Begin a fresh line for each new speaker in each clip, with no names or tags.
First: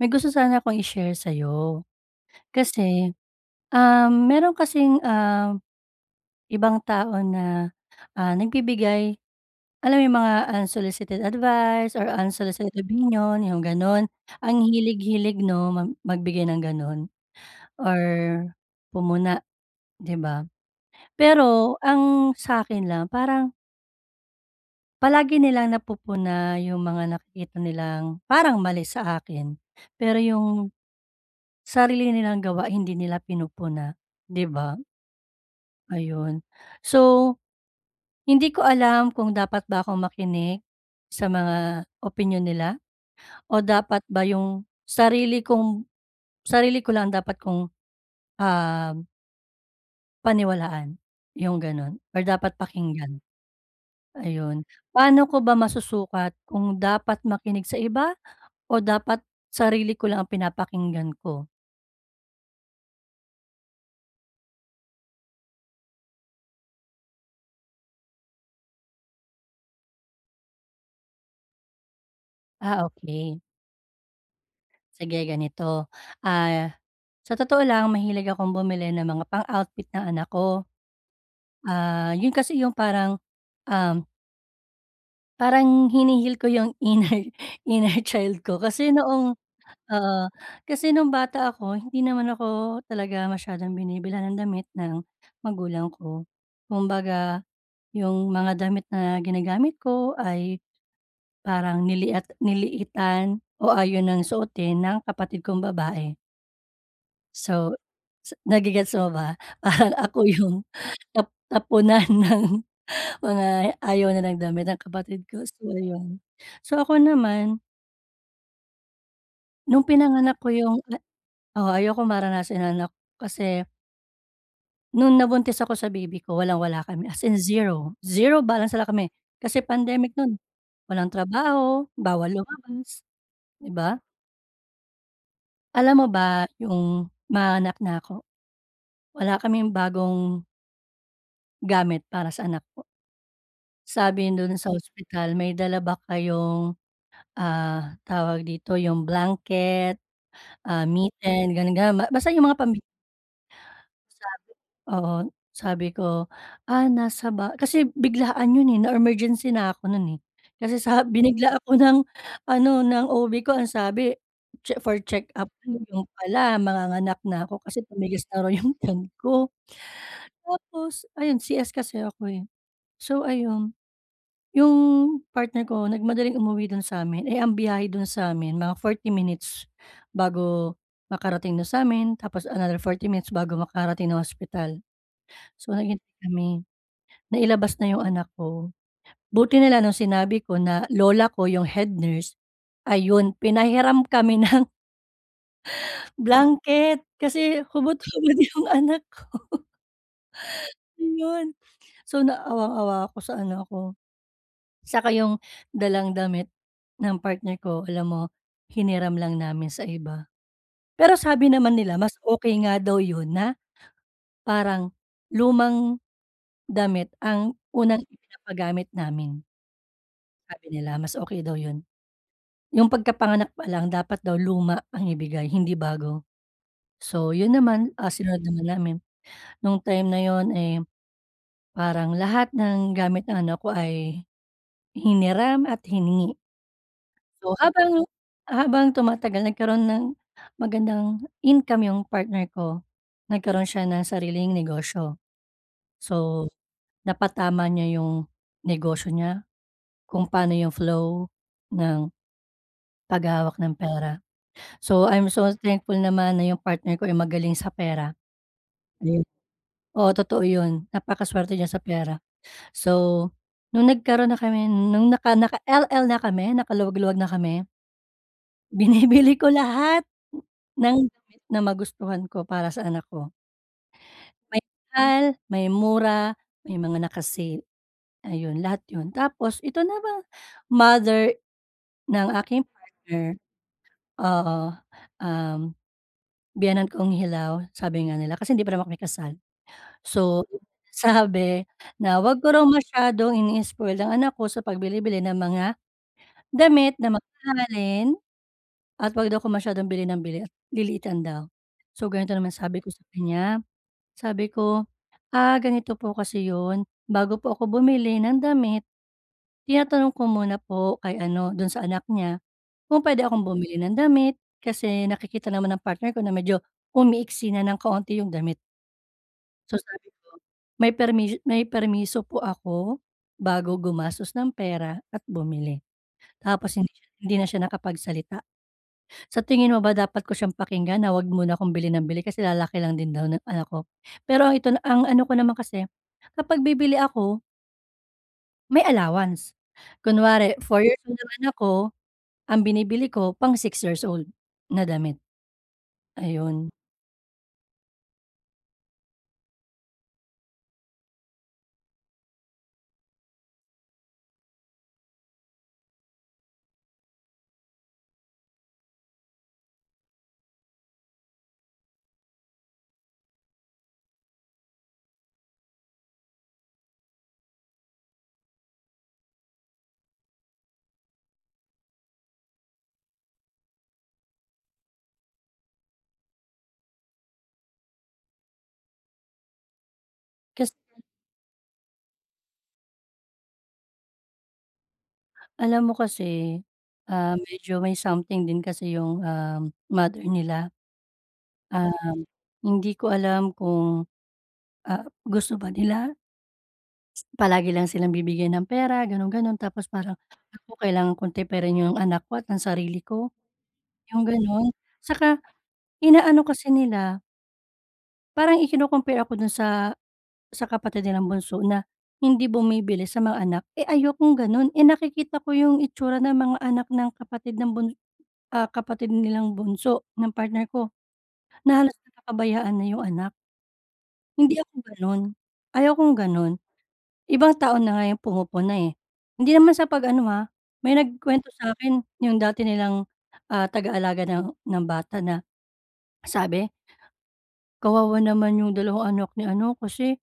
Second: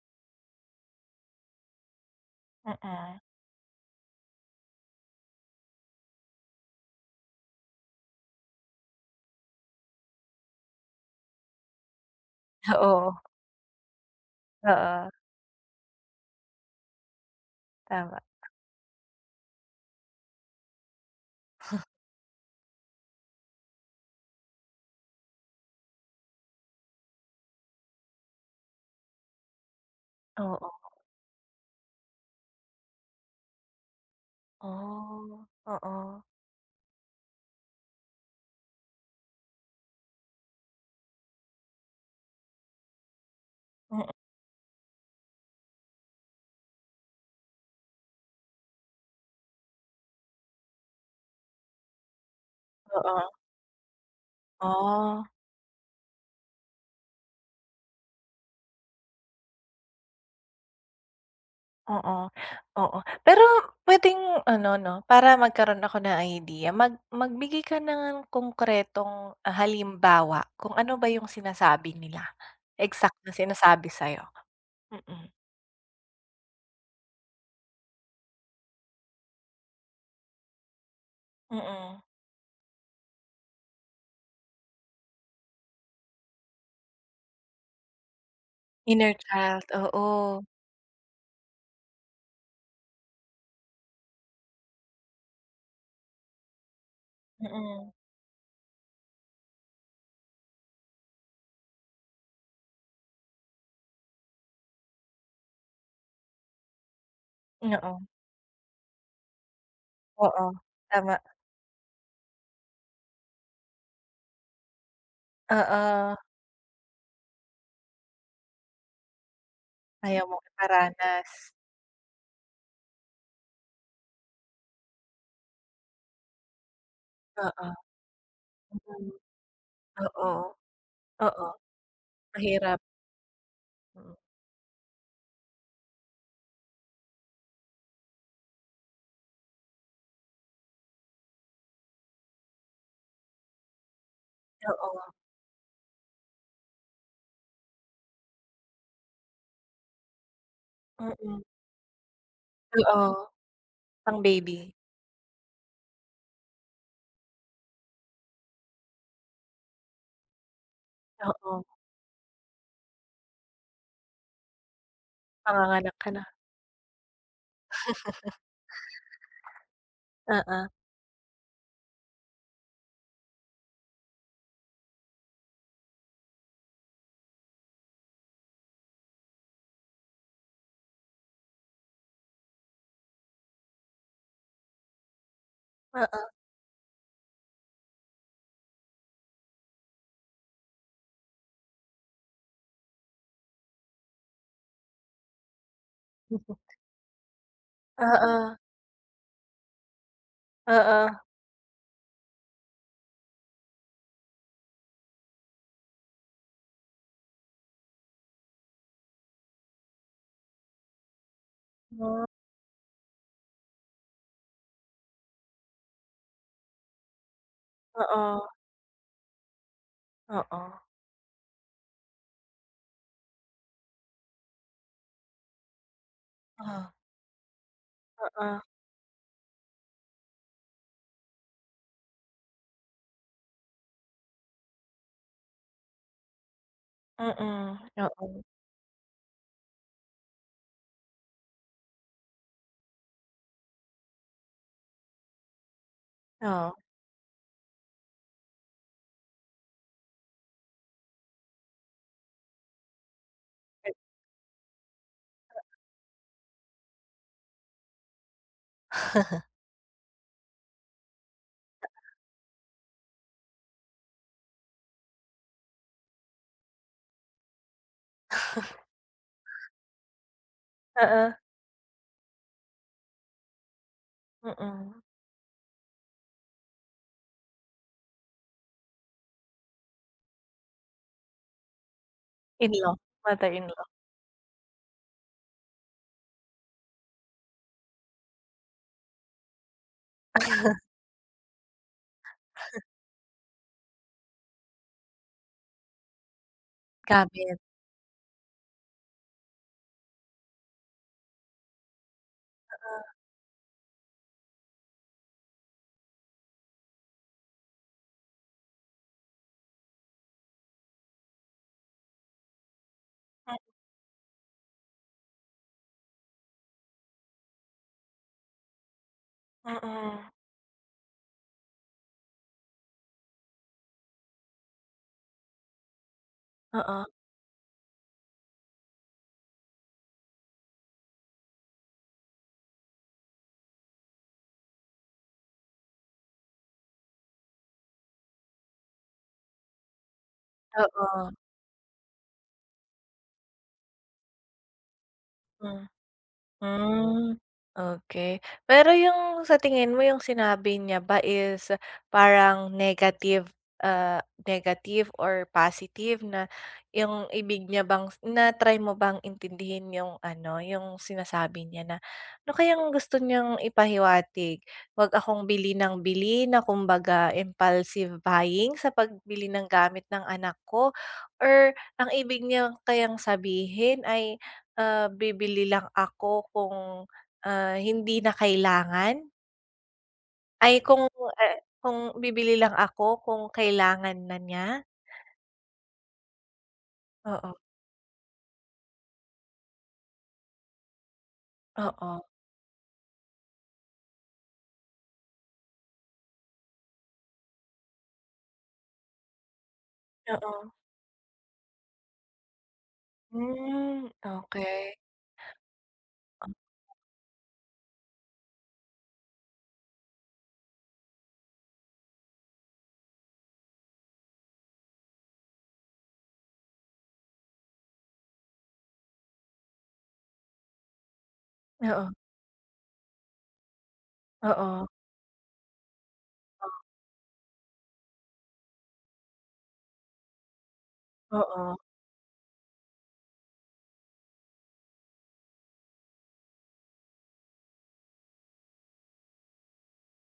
May gusto sana akong i-share sa'yo. Kasi,
Mm.
meron kasing, ibang tao na, nagbibigay, alam mo yung mga unsolicited advice or unsolicited
Oo,
opinion, yung gano'n. Ang
oo,
hilig-hilig 'no, magbigay ng gano'n or
tama.
pumuna, 'di ba? Pero ang sa akin lang parang palagi nilang napupuna yung mga nakikita nilang parang mali sa akin. Pero yung
Oo.
sarili nilang gawa hindi nila pinupuna, 'di ba?
Oh, oo,
Ayun. So, hindi ko alam kung dapat ba akong makinig sa mga opinyon nila o dapat
mm,
ba yung sarili ko lang dapat kong, ah, paniwalaan, yung gano'n or dapat pakinggan,
oo,
ayun. Paano
oh,
ko ba masusukat kung dapat makinig sa iba o dapat sarili ko lang ang pinapakinggan ko?
oo, oo. Pero puwedeng ano 'no, para magkaroon ako ng idea, magbigay ka ng konkretong halimbawa kung ano ba yung sinasabi nila,
Ah,
eksak na
okey.
sinasabi sa'yo?
Sige
Mm.
ganito, ah, sa totoo lang mahilig akong bumili ng mga pang-outfit ng anak ko.
Mm.
Yun kasi yung um, parang hinihil ko yung inner inner child ko kasi
Inner child,
oo,
oo.
kasi nung bata ako hindi naman ako talaga masyadong binibilhan ng damit ng magulang ko. Kumbaga
Mm,
yung mga damit na ginagamit ko ay parang niliitan o ayon ng suotin ng kapatid kong babae. So,
oo,
sa nage-gets mo ba? Parang ako
oo,
yung
tama.
napunan ng mga ayaw na ng damit ng kapatid ko, so
Oo,
ayun. So ako naman, nung
ayaw
pinanganak
mong
ko yung na
iparanas,
oo, ayokong maranasan ng anak ko kasi nung nabuntis ako sa baby ko walang-wala kami, as in
oo.
zero zero balance na lang kami.
Mm.
Kasi pandemic
Oo,
nun, walang
oo,
trabaho, bawal
mahirap.
lumabas, 'di ba?
Mm.
Alam mo ba yung manganak na ako, wala kaming bagong gamit para sa anak ko. Sabi dun sa
Oo,
ospital, "May dala ba kayong, tawag dito, yung blanket,
mm,
mitten, ganun, ganun." Basta yung mga pambihira
oo. Pang
sabi
baby.
oo, sabi ko, "Nasa ba," kasi biglaan yun, eh, na-emergency na ako nun, eh. Kasi sa binigla ako
Oo,
ng ano, ng OB ko, ang sabi for check-up daw,
panganganak
yun
ka na.
pala manganganak na ako kasi tumigas na raw yung tiyan ko.
Oo,
Tapos ayun, CS kasi ako, eh. So ayun. Yung partner ko nagmadaling umuwi dun sa'min, eh, ang biyahe dun sa'min mga 40 minutes bago makarating dun sa'min, tapos another 40 minutes bago makarating ng hospital. So, naghintay
oo.
kami, nailabas na yung anak ko. Buti na lang nung sinabi ko na lola ko yung head nurse, ayun pinahiram kami ng blanket kasi hubot-hubad
Oo,
yung anak ko,
oo.
ayun. So, naawang-awa ako sa anak ko. Saka yung dalang damit ng partner ko alam mo, hiniram lang namin sa iba. Pero sabi naman nila mas
Hmm.
okay nga daw yun na parang lumang damit ang unang
Oo,
ipinapagamit namin.
oo.
Sabi nila mas okay daw yun. Yung pagkapanganak pa lang dapat daw luma ang ibigay hindi bago.
Oh,
So yun naman, sinunod
oo,
naman namin. Nung time na yun, eh, parang lahat ng gamit ng anak ko ay hiniram at hiningi. So,
mm.
habang
Oo,
habang tumatagal nagkaroon ng magandang income yung partner ko, nagkaroon siya ng sariling negosyo. So,
oo.
napatama niya yung negosyo niya, kung paano yung flow ng paghahawak ng pera. So, I'm so thankful naman na yung partner ko ay magaling sa pera. Ayun. Oo, totoo yun, napakasuwerte niya sa pera. So, nung nagkaroon na kami nung naka-LL na kami, nakaluwag-luwag na kami. Binibili ko lahat ng
Oo.
damit na magustuhan ko para sa anak ko. May
Mm,
mahal, may mura, may mga naka-sale, ayun lahat 'yun. Tapos ito naman, mother ng aking
in-law,
partner,
mother-in-law.
oo, um, biyenan kong hilaw sabi nga nila kasi hindi pa naman kami kasal. So, sabi na 'wag ko raw masyadong ini-spoil ang anak ko sa pagbili-bili ng mga damit na
Gamit.
mamahalin at 'wag daw ako masyadong bili ng bili at liliitan daw. So, ganito naman sabi ko sa
Oo,
kanya, sabi ko, "Ganito po kasi 'yun, bago po ako bumili ng damit, tinatanong ko muna po kay ano, do'n sa anak niya kung puwede akong bumili ng damit kasi nakikita naman ng partner ko na medyo umiiksi na ng kaunti 'yung damit." So, sabi
mm,
ko, "May permiso po ako bago gumastos ng pera at bumili." Tapos hindi
oo,
siya hindi na siya nakapagsalita. Sa tingin mo ba dapat ko siyang pakinggan na wag muna akong bili ng bili kasi lalaki lang din daw ng anak ko? Pero ang ito na ang ano ko naman kasi, kapag bibili ako, may allowance. Kunwari 4 years old
oo.
ang ako ang binibili ko pang 6 years old na damit,
Hmm.
ayun.
Hmm, okey. Pero yung sa tingin mo yung sinabi niya ba is parang negative or positive na yung ibig niya bang na-try mo bang intindihin yung ano, yung sinasabi niya na, ano kayang gusto niyang ipahiwatig? "Wag akong bili ng bili na kumbaga impulsive buying sa pagbili ng gamit ng anak ko," or ang ibig niya kayang sabihin ay bibili lang ako kung, hindi na kailangan?
Kasi
Ay kung, kung bibili lang ako kung kailangan na niya?
alam mo kasi,
Oo,
medyo may something din kasi yung, mother nila. Ah,
oo,
Hindi ko alam kung, gusto ba nila palagi lang silang bibigyan ng pera gano'n, gano'n tapos parang,
oo.
"Naku kailangan kong tipirin 'yung anak ko at ang sarili ko,"
Hmm,
'yung gano'n.
okey.
Saka inaano kasi nila, parang ikino-compare ako do'n sa kapatid nilang bunso na hindi bumibili sa mga anak, eh, ayokong gano'n, eh, nakikita ko 'yung itsura ng mga anak ng kapatid nilang bunso ng partner ko na halos
Oo,
napakabayaan na 'yung anak, hindi ako
oo,
gano'n, ayaw kong gano'n.
oo,
Ibang tao na nga yung pumupuna, eh. Hindi naman sa pag-ano, ha, may nagkuwento
oo,
sa'kin yung dati nilang, tagaalaga ng bata na sabi, "Kawawa naman yung dalawang anak ni ano, kasi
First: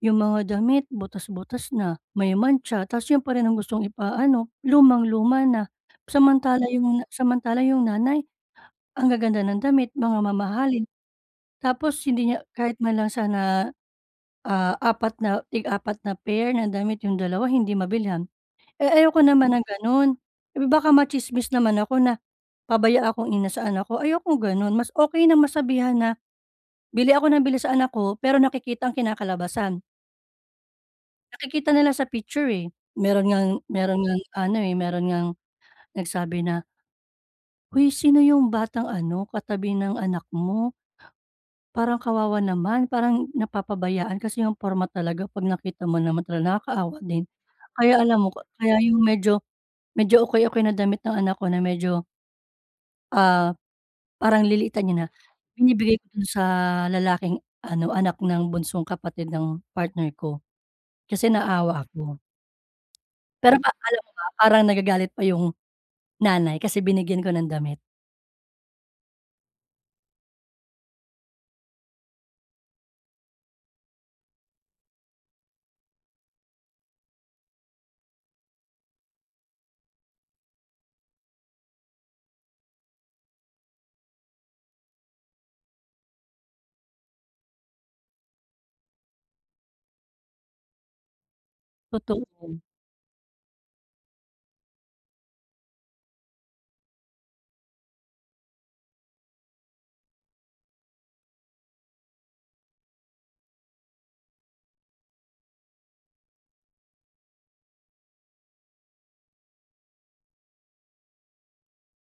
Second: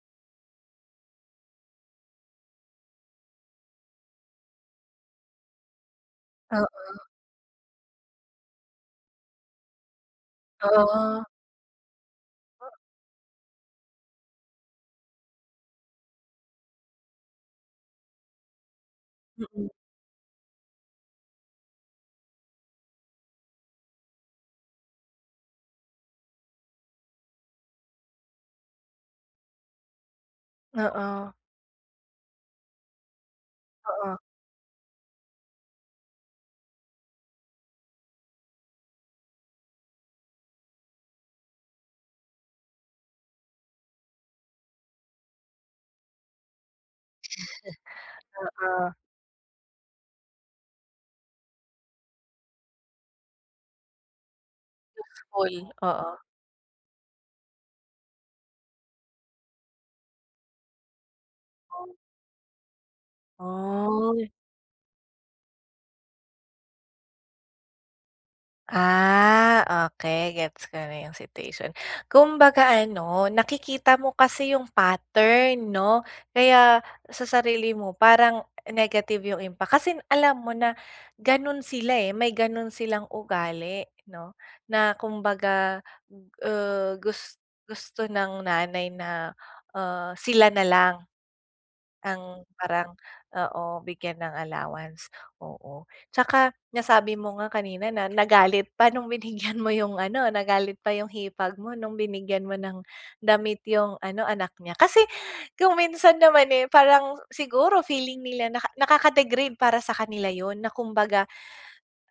yung mga damit butas-butas na, may mantsa, tas yun pa rin ang gustong ipaano, lumang-luma na. Samantala yung nanay, ang gaganda ng damit, mga mamahalin,
oo,
tapos hindi niya kahit man lang sana, 4 na tig-apat na pair ng damit yung dalawa hindi mabilhan." Eh, ayoko naman ng
mm,
gano'n. Eh, baka matsismis naman ako na pabaya akong ina sa anak ko, ayokong gano'n. Mas okey na masabihan na, "Bili ako ng bili sa anak ko," pero nakikita ang kinakalabasan.
oo,
Nakikita nila sa picture, eh. Meron ngang meron
oo,
ngang ano, eh, meron ngang nagsabi na, "Hoy, sino yung batang ano, katabi ng anak mo? Parang kawawa naman, parang napapabayaan kasi yung porma talaga 'pag nakita mo naman talaga nakakaawa din." Kaya alam mo, kaya
oo,
yung medyo medyo okey-okey na damit ng anak ko na medyo, ah parang liliitan niya na,
school,
binibigay ko
oo.
dun sa lalaking ano, anak ng bunsong kapatid ng partner ko, kasi naawa ako. Pero alam mo
Oh.
ba, parang nagagalit pa yung nanay kasi binigyan ko ng damit,
Ah, okay, gets ko na yung situation. Kumbaga ano, nakikita mo kasi yung pattern 'no, kaya sa sarili mo parang negative yung impact. Kasi alam mo na gano'n sila, eh, may gano'n silang ugali 'no, na kumbaga, ah, gus gusto ng nanay na, sila na lang. Ang
totoo.
parang oo, bigyan ng allowance, oo. Tsaka nasabi mo nga kanina na nagalit pa nung binigyan mo yung ano, nagalit pa yung hipag mo nung binigyan mo ng damit yung ano, anak niya. Kasi kung minsan naman, eh, parang siguro feeling nila nakaka-degrade para sa kanila yon na kumbaga,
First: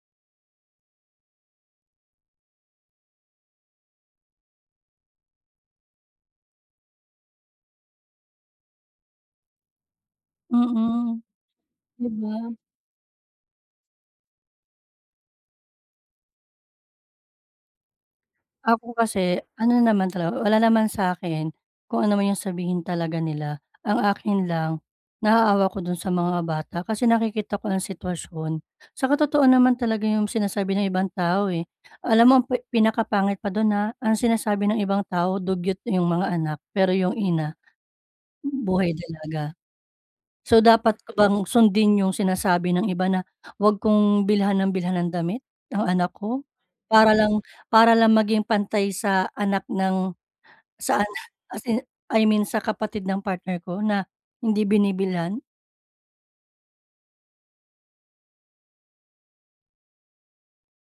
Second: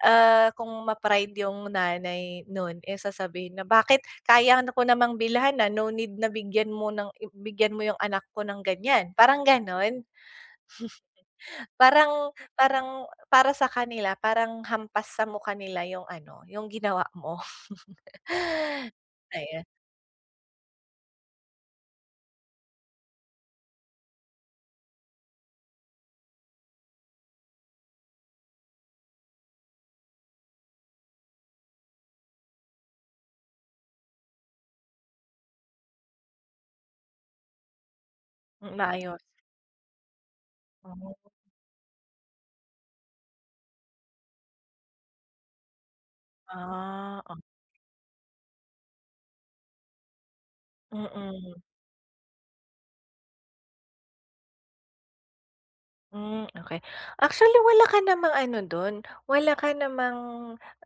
kung ma-pride yung nanay nun, eh, sasabihin na, "Bakit kaya na ko namang bilhan, na no need na bigyan mo yung anak ko ng ganyan." Parang gano'n?
Mm, 'di ba?
Parang parang para sa kanila parang hampas sa mukha nila yung ano, yung ginawa mo.
Ako kasi
Ayan,
ano naman talaga, wala naman sa akin kung ano man yung sabihin talaga nila. Ang akin lang, naaawa ko dun sa mga bata kasi nakikita ko ang sitwasyon. Sa totoo naman talaga yung sinasabi ng ibang tao, eh. Alam mo ang pinakapangit pa dun, ha, ang sinasabi ng ibang tao dugyot yung mga anak, pero yung ina buhay
maayos.
dalaga. So, dapat
Hmm.
ko bang sundin yung sinasabi ng iba na, "Wag kong bilhan ng damit ang anak ko." Para
Ah.
lang para lang maging pantay sa anak ng
Oh,
sa anak
mm.
as in I mean sa kapatid ng partner ko na hindi binibilhan?
Hmm, okay. Actually, wala ka namang ano dun, wala ka namang,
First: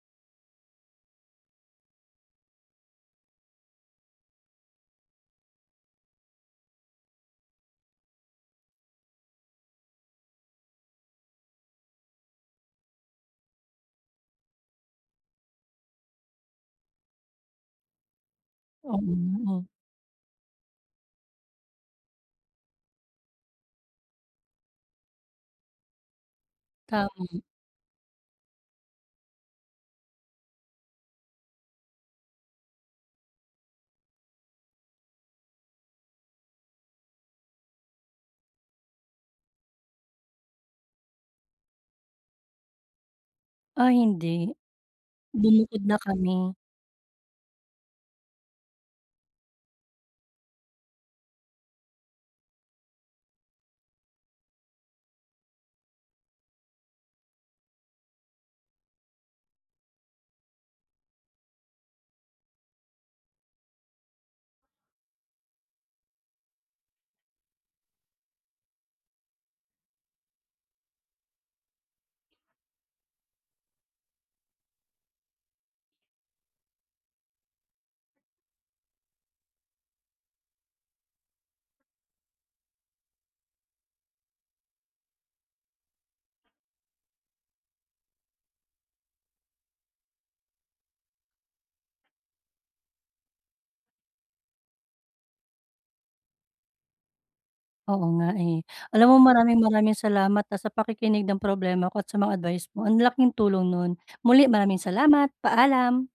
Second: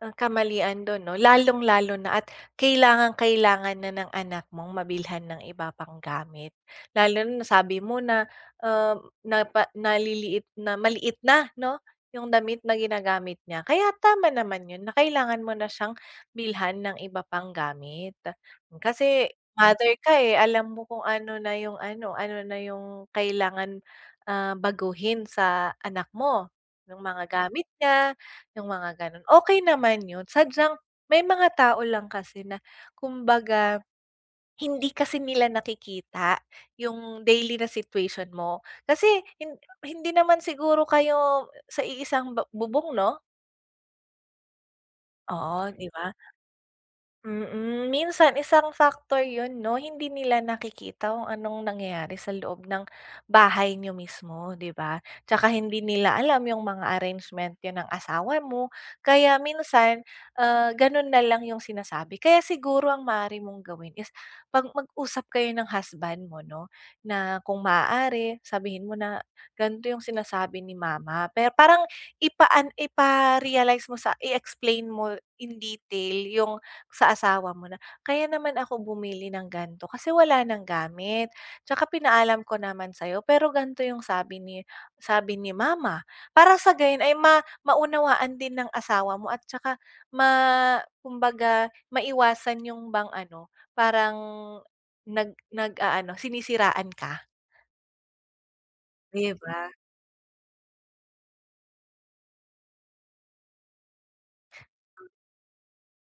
kamalian dun 'no, lalong-lalo na at kailangang-kailangan na ng anak mong mabilhan ng iba pang gamit. Lalo na nasabi mo na, na naliliit na maliit na 'no, yung damit na ginagamit niya. Kaya tama naman yun na kailangan mo na siyang bilhan ng iba pang gamit. Kasi
Oo,
mother ka, eh, alam mo kung ano na ano na yung kailangan. Ah, baguhin sa anak mo, yung mga
tama.
gamit niya, yung mga gano'n. Okey naman yun, sadyang may mga tao lang kasi na kumbaga hindi kasi nila nakikita yung daily na situation mo. Kasi hin hindi naman siguro kayo sa iisang bubong 'no?
Hindi.
Oo,
Bumukod
'di
na
ba?
kami.
Mm, minsan isang factor 'yun 'no, hindi nila nakikita kung anong nangyayari sa loob ng bahay niyo mismo, 'di ba? Tsaka hindi nila alam yung mga arrangement niyo ng asawa mo, kaya minsan, gano'n na lang yung sinasabi. Kaya siguro ang maaari mong gawin is 'pag mag-usap kayo ng husband mo 'no, na kung maaari sabihin mo na, "Ganito yung sinasabi ni mama." Pero parang ipa-realize mo, sa i-explain mo in detail yung sa asawa mo na, kaya naman ako bumili ng gan'to kasi wala nang gamit, tsaka pinaalam ko naman sa'yo pero gan'to yung sabi ni mama. Para sa gayon ay maunawaan din ng asawa mo at tsaka ma kumbaga maiwasan yung bang ano, parang nag-aano sinisiraan ka.
Oo nga, eh. Alam mo
'Di ba?
maraming maraming salamat, sa pakikinig ng problema ko at sa mga advice mo. Ang laking tulong nun. Muli maraming salamat. Paalam.